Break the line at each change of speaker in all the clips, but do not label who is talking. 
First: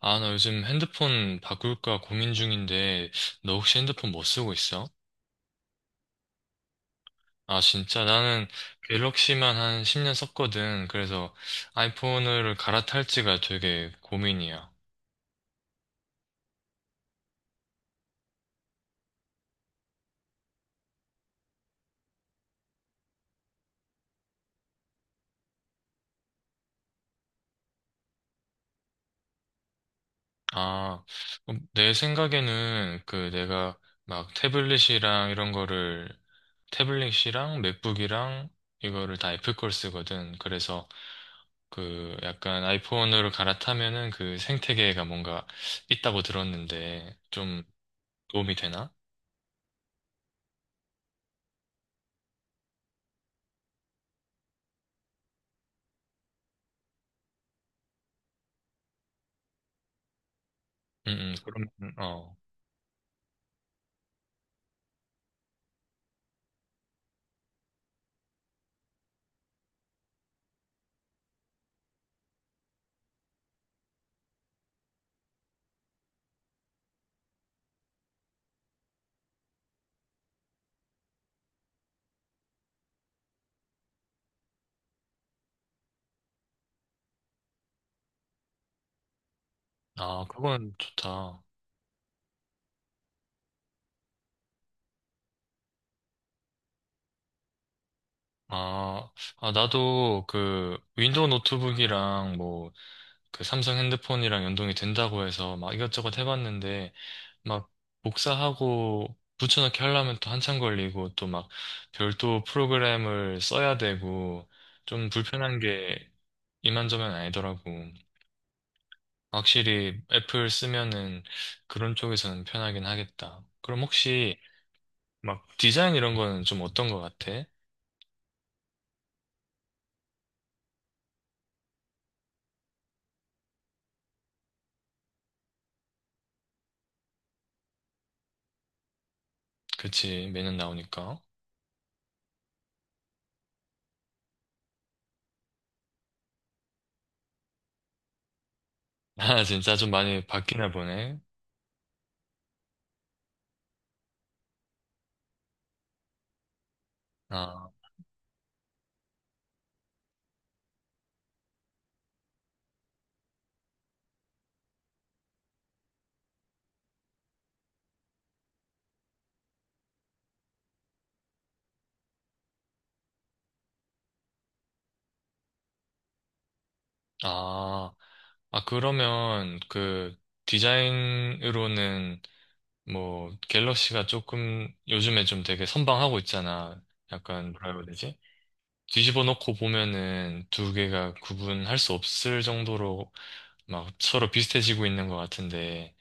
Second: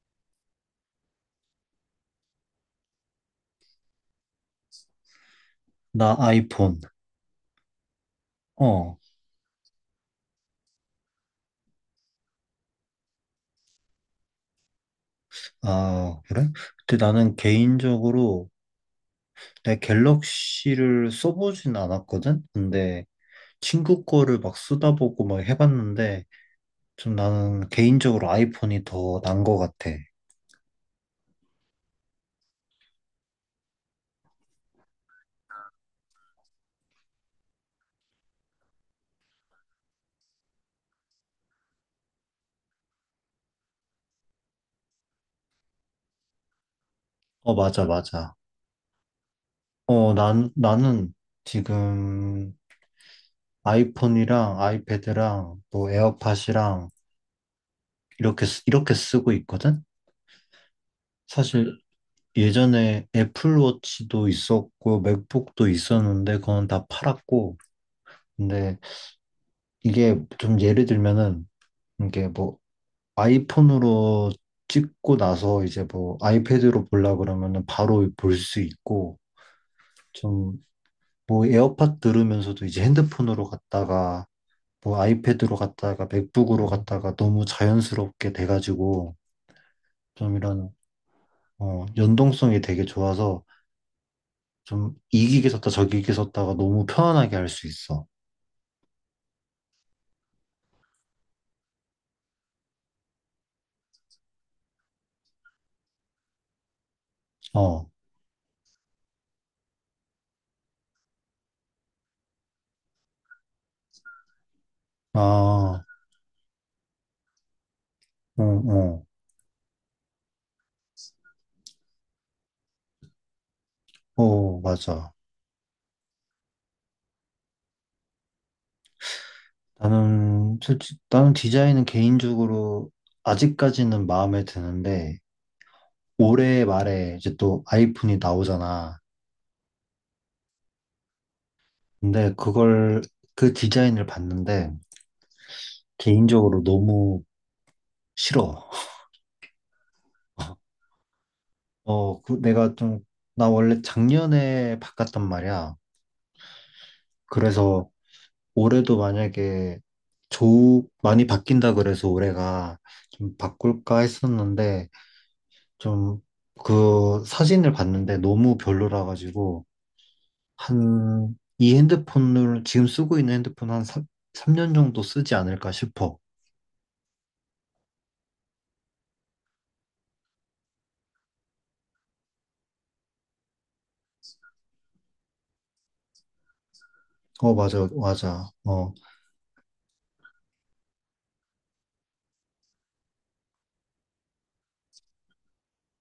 아, 나 요즘 핸드폰 바꿀까 고민 중인데, 너 혹시 핸드폰 뭐 쓰고 있어?
나 아이폰.
아, 진짜 나는
어.
갤럭시만 한 10년 썼거든. 그래서 아이폰을 갈아탈지가 되게 고민이야.
아, 그래? 근데 나는 개인적으로 내 갤럭시를 써보진 않았거든? 근데 친구 거를 막 쓰다 보고 막 해봤는데 좀 나는 개인적으로 아이폰이 더 난 것 같아.
아, 그럼 내 생각에는 그 내가 막 태블릿이랑 이런 거를, 태블릿이랑 맥북이랑 이거를 다 애플 걸 쓰거든. 그래서 그 약간 아이폰으로 갈아타면은 그 생태계가 뭔가 있다고 들었는데,
어, 맞아, 맞아.
도움이 되나?
어, 나는 지금 아이폰이랑 아이패드랑 또 에어팟이랑 이렇게 쓰고 있거든?
그러면,
사실
어.
예전에 애플워치도 있었고 맥북도 있었는데 그건 다 팔았고. 근데 이게 좀 예를 들면은 이게 뭐 아이폰으로 찍고 나서 이제 뭐 아이패드로 보려 그러면은 바로 볼 수 있고, 좀 뭐 에어팟 들으면서도 이제 핸드폰으로 갔다가 뭐 아이패드로 갔다가 맥북으로 갔다가 너무 자연스럽게 돼가지고,
아,
좀 이런
그건 좋다.
어 연동성이 되게 좋아서 좀 이기게 섰다 저기게 섰다가 너무 편안하게 할 수 있어.
아, 아, 나도 그 윈도우 노트북이랑 뭐 그 삼성 핸드폰이랑 연동이 된다고 해서 막 이것저것 해봤는데 막
어,
복사하고 붙여넣기 하려면 또 한참 걸리고 또 막 별도 프로그램을 써야 되고 좀 불편한
아,
게 이만저만 아니더라고.
어, 어,
확실히 애플 쓰면은 그런 쪽에서는 편하긴 하겠다. 그럼 혹시
어, 맞아.
막 디자인 이런 거는 좀 어떤 거 같아?
나는 솔직히 나는 디자인은 개인적으로 아직까지는 마음에 드는데 올해 말에 이제 또 아이폰이 나오잖아.
그치, 매년 나오니까.
근데 그걸 그 디자인을 봤는데 개인적으로 너무 싫어.
아, 진짜 좀 많이 바뀌나 보네.
어, 그 내가 좀 나 원래 작년에 바꿨단 말이야.
아,
그래서 올해도 만약에 조 많이 바뀐다 그래서 올해가 좀 바꿀까 했었는데 좀 그 사진을 봤는데 너무 별로라 가지고 한 이 핸드폰을 지금 쓰고 있는 핸드폰 한 3, 삼년 정도 쓰지 않을까 싶어.
아, 아, 그러면 그 디자인으로는 뭐 갤럭시가 조금 요즘에 좀 되게 선방하고 있잖아. 약간
어
뭐라 해야
맞아
되지?
맞아 어,
뒤집어 놓고 보면은 두 개가 구분할 수 없을 정도로 막 서로 비슷해지고 있는 것 같은데.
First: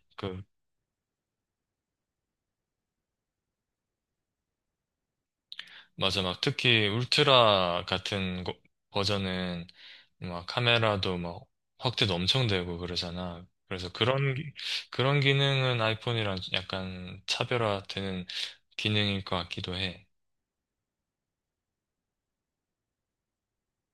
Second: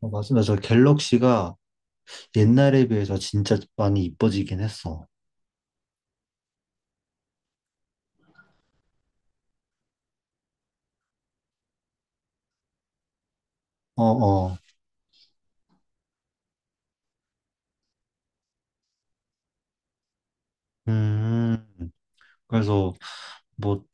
어 맞아
그
맞아 갤럭시가 옛날에 비해서 진짜 많이 이뻐지긴 했어.
맞아, 막 특히 울트라 같은 거- 버전은 막 카메라도 막 확대도 엄청 되고 그러잖아. 그래서
어 어.
그런 기능은 아이폰이랑 약간 차별화되는 기능일 것 같기도 해.
음, 그래서 뭐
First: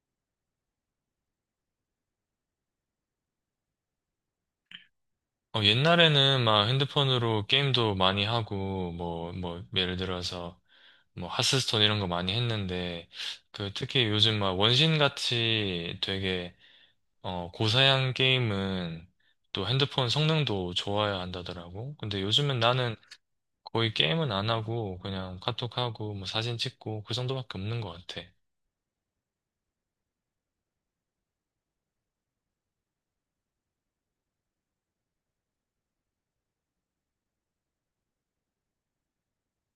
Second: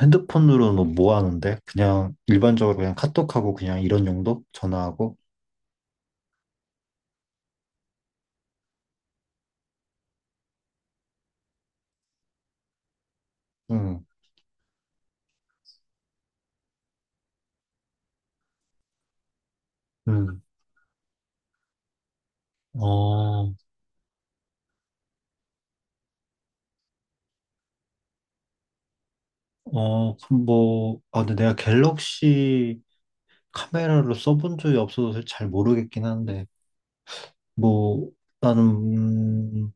핸드폰으로는 뭐뭐 하는데? 그냥 일반적으로 그냥 카톡하고 그냥 이런 용도? 전화하고?
어, 옛날에는 막 핸드폰으로 게임도 많이 하고 뭐 예를 들어서 뭐 하스스톤 이런 거 많이 했는데 그
응,
특히 요즘 막 원신 같이 되게 어, 고사양 게임은 또 핸드폰
응.
성능도 좋아야 한다더라고. 근데 요즘은 나는
어,
거의 게임은 안 하고 그냥 카톡하고 뭐 사진 찍고 그 정도밖에 없는 것 같아.
어, 그럼 뭐, 아, 근데 내가 갤럭시 카메라를 써본 적이 없어서 잘 모르겠긴 한데, 뭐, 나는, 음,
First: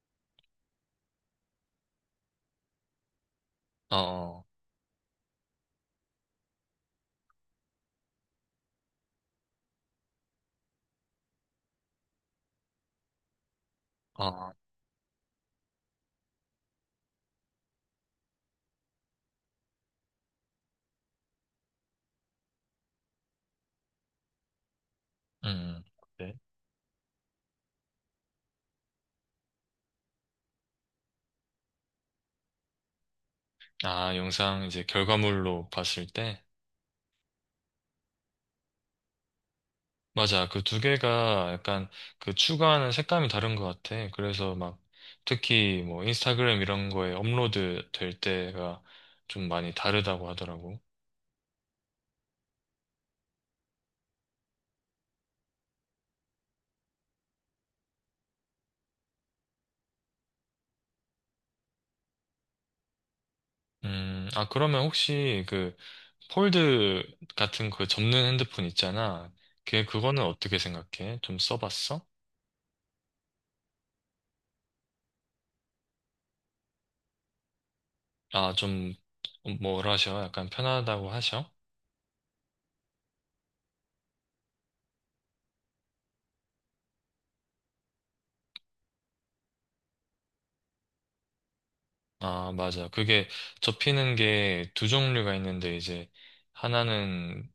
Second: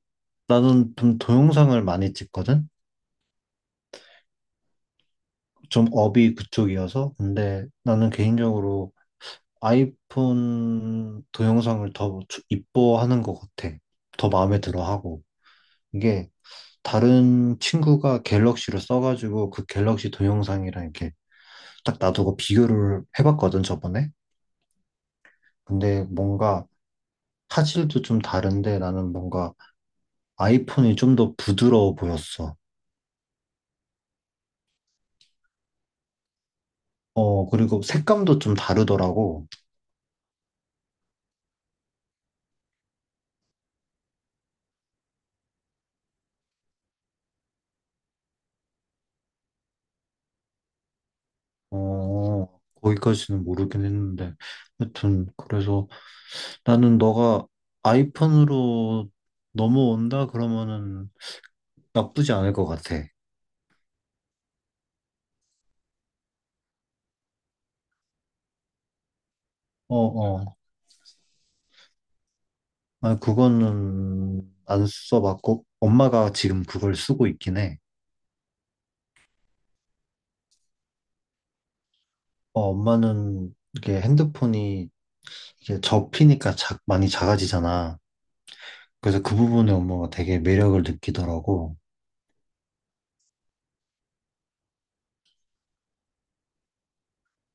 나는 좀 동영상을 많이 찍거든?
어,
좀 업이 그쪽이어서. 근데 나는 개인적으로 아이폰 동영상을 이뻐하는 것 같아.
어,
더
어,
마음에 들어 하고. 이게, 다른 친구가 갤럭시로 써가지고 그 갤럭시 동영상이랑 이렇게 딱 놔두고 비교를 해봤거든, 저번에.
음.
근데
네.
뭔가 화질도 좀 다른데 나는 뭔가 아이폰이 좀 더 부드러워 보였어.
아, 영상 이제 결과물로 봤을 때?
어, 그리고 색감도 좀 다르더라고.
맞아. 그 두 개가 약간 그 추구하는 색감이 다른 것 같아. 그래서 막 특히 뭐 인스타그램 이런 거에 업로드 될 때가 좀 많이 다르다고 하더라고.
어, 거기까지는 모르긴 했는데. 하여튼, 그래서 나는 너가 아이폰으로 넘어온다 그러면은 나쁘지 않을 것 같아.
아, 그러면 혹시 그 폴드 같은 그 접는 핸드폰 있잖아. 걔
어,
그거는
어.
어떻게 생각해? 좀 써봤어?
아, 그거는 안 써봤고, 엄마가 지금 그걸 쓰고 있긴 해.
아, 좀, 뭐라 하셔? 약간 편하다고 하셔?
어, 엄마는 이게 핸드폰이 이게 접히니까 많이 작아지잖아. 그래서 그 부분에 엄마가 되게 매력을 느끼더라고.
아, 맞아. 그게 접히는 게 두 종류가 있는데, 이제, 하나는,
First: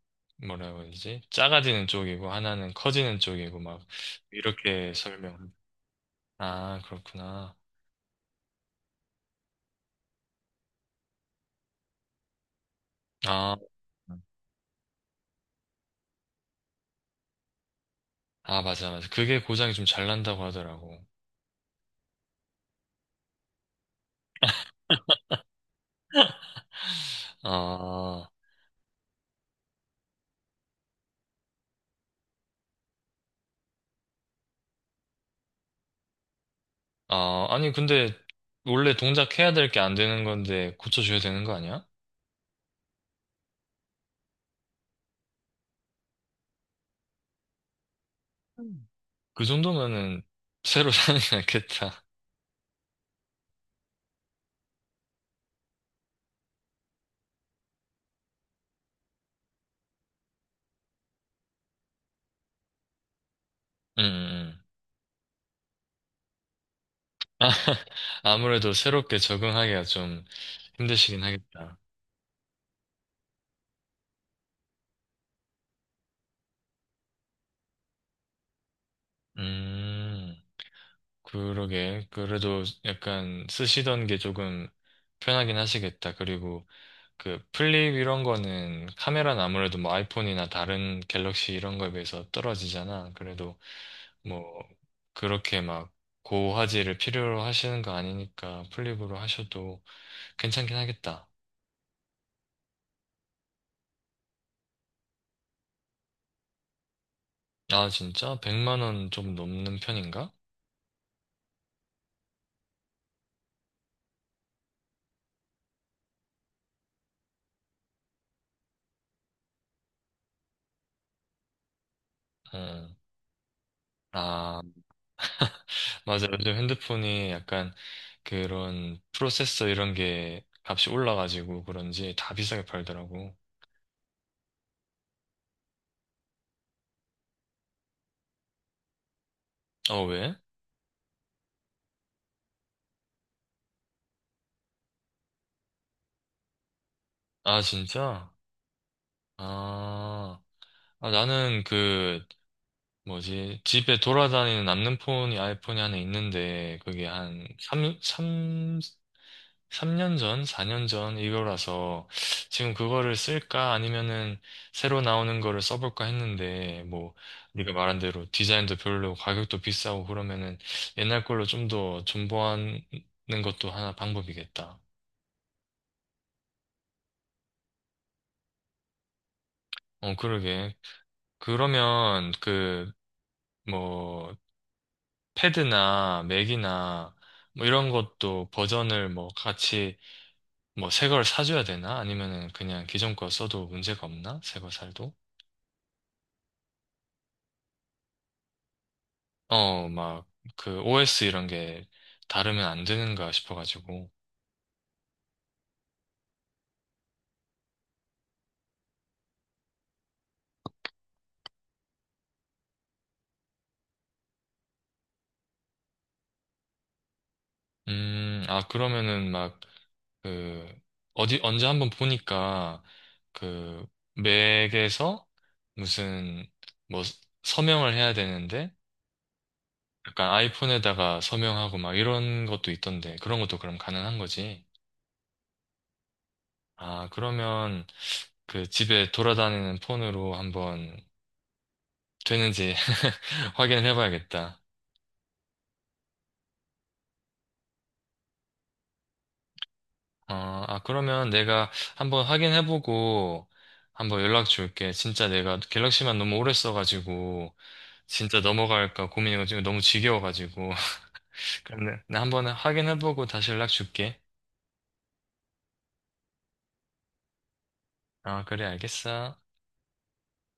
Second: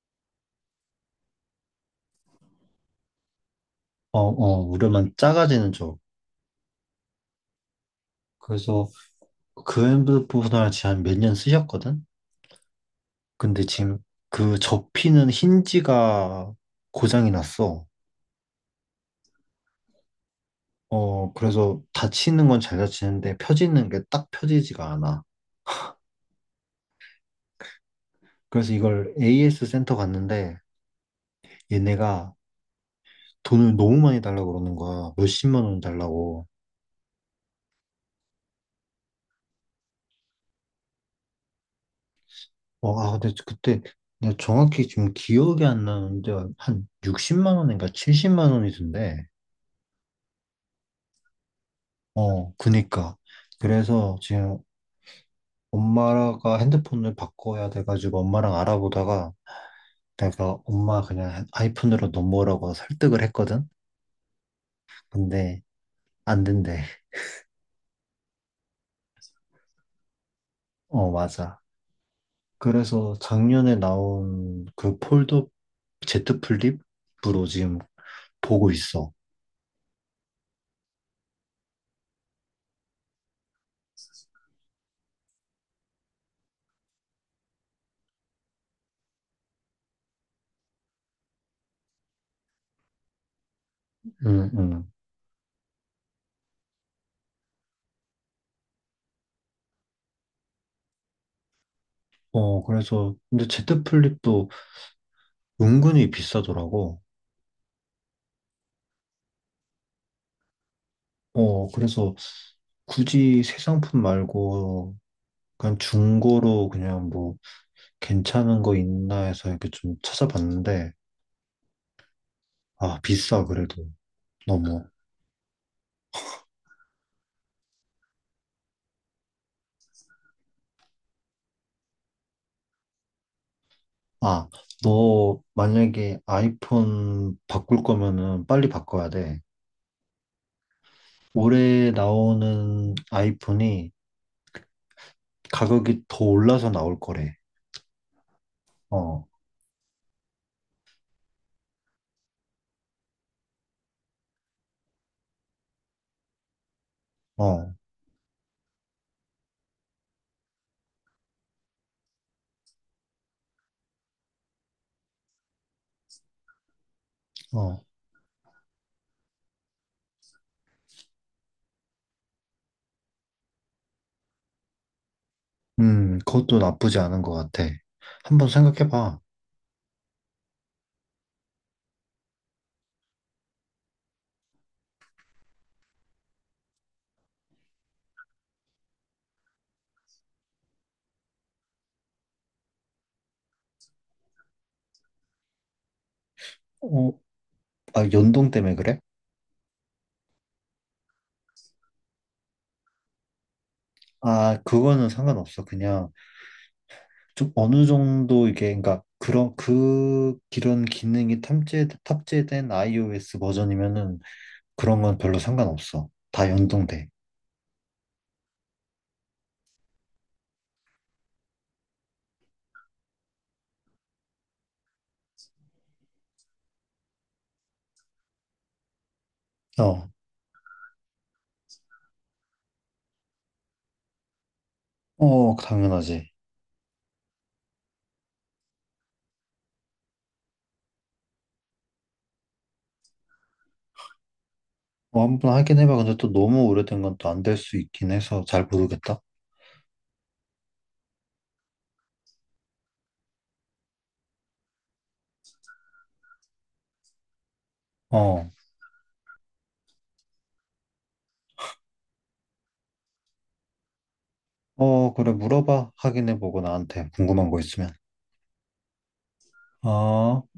뭐라고 그러지? 작아지는 쪽이고, 하나는 커지는 쪽이고, 막,
어, 어,
이렇게
우려만
설명.
작아지는 쪽.
아, 그렇구나.
그래서 그 핸드폰을 지금 한 몇 년 쓰셨거든?
아,
근데 지금 그 접히는 힌지가 고장이 났어.
아, 맞아, 맞아. 그게 고장이 좀 잘 난다고 하더라고.
어, 그래서 닫히는 건 잘 닫히는데 펴지는 게 딱 펴지지가 않아.
아.
그래서 이걸 AS 센터 갔는데 얘네가 돈을 너무 많이 달라고 그러는 거야. 몇십만 원 달라고.
아, 아니, 근데 원래 동작 해야 될 게 안 되는 건데 고쳐줘야 되는 거 아니야?
어, 아, 근데 그때 내가 정확히 지금 기억이 안 나는데 한 60 원인가 70
음.
원이던데.
그 정도면은 새로 사는 게 낫겠다.
어, 그니까. 그래서 지금 엄마가 핸드폰을 바꿔야 돼가지고 엄마랑 알아보다가 내가 엄마 그냥 아이폰으로 넘어오라고 설득을 했거든.
음.
근데 안 된대.
아무래도 새롭게 적응하기가 좀
어,
힘드시긴
맞아.
하겠다.
그래서 작년에 나온 그 폴더 제트 플립으로 지금 보고 있어.
음, 그러게. 그래도 약간 쓰시던 게 조금 편하긴 하시겠다. 그리고 그 플립 이런 거는 카메라는 아무래도 뭐 아이폰이나 다른 갤럭시 이런 거에 비해서 떨어지잖아. 그래도 뭐
응, 응.
그렇게 막 고화질을 필요로 하시는 거 아니니까 플립으로 하셔도 괜찮긴 하겠다.
어, 그래서, 근데 제트 플립도 은근히 비싸더라고.
아, 진짜? 100만 원 좀 넘는 편인가?
어, 그래서 굳이 새 상품 말고 그냥 중고로 그냥 뭐 괜찮은 거 있나 해서 이렇게 좀 찾아봤는데,
어.
아, 비싸, 그래도.
아,
너무.
맞아. 요즘 핸드폰이 약간 그런 프로세서 이런 게 값이 올라가지고 그런지 다 비싸게 팔더라고.
아, 너 만약에 아이폰 바꿀 거면은 빨리 바꿔야 돼.
어, 왜?
올해 나오는 아이폰이 가격이 더 올라서 나올 거래.
아, 진짜?
어,
아. 아, 나는 그, 뭐지, 집에 돌아다니는 남는 폰이 아이폰이 하나 있는데, 그게 한
어,
3, 삼삼 년 전, 4년 전 이거라서, 지금 그거를 쓸까 아니면은 새로 나오는 거를 써볼까 했는데, 뭐, 네가
어.
말한 대로 디자인도 별로 가격도 비싸고 그러면은 옛날 걸로 좀 더 존버하는 것도 하나 방법이겠다.
그것도 나쁘지 않은 것 같아. 한번 생각해봐.
어, 그러게. 그러면 그, 뭐, 패드나 맥이나 뭐 이런 것도 버전을 뭐 같이 뭐 새 걸 사줘야 되나? 아니면은 그냥 기존 거 써도 문제가 없나? 새 거 살도?
어, 아, 연동 때문에 그래?
어, 막 그 OS 이런 게 다르면 안 되는가 싶어가지고.
아, 그거는 상관없어. 그냥 좀 어느 정도 이게, 그러니까 그런 그 이런 기능이 탑재 탑재된 iOS 버전이면은 그런 건 별로 상관없어. 다 연동돼.
아, 그러면은 막 그 어디 언제 한번 보니까 그 맥에서 무슨 뭐 서명을 해야 되는데
어,
약간 아이폰에다가 서명하고 막 이런 것도 있던데 그런 것도 그럼 가능한 거지?
어, 당연하지.
아, 그러면 그 집에 돌아다니는 폰으로 한번 되는지 확인을 해봐야겠다.
어, 한번 확인해봐. 근데 또 너무 오래된 건 또 안 될 수 있긴 해서 잘 모르겠다.
어, 아, 그러면 내가 한번 확인해보고 한번 연락 줄게. 진짜 내가 갤럭시만 너무 오래 써가지고 진짜
어,
넘어갈까 고민이고 지금 너무 지겨워가지고. 근데 나 한번 확인해보고 다시 연락 줄게.
어, 그래, 물어봐. 확인해보고 나한테 궁금한 거 있으면.
아, 그래, 알겠어.
어.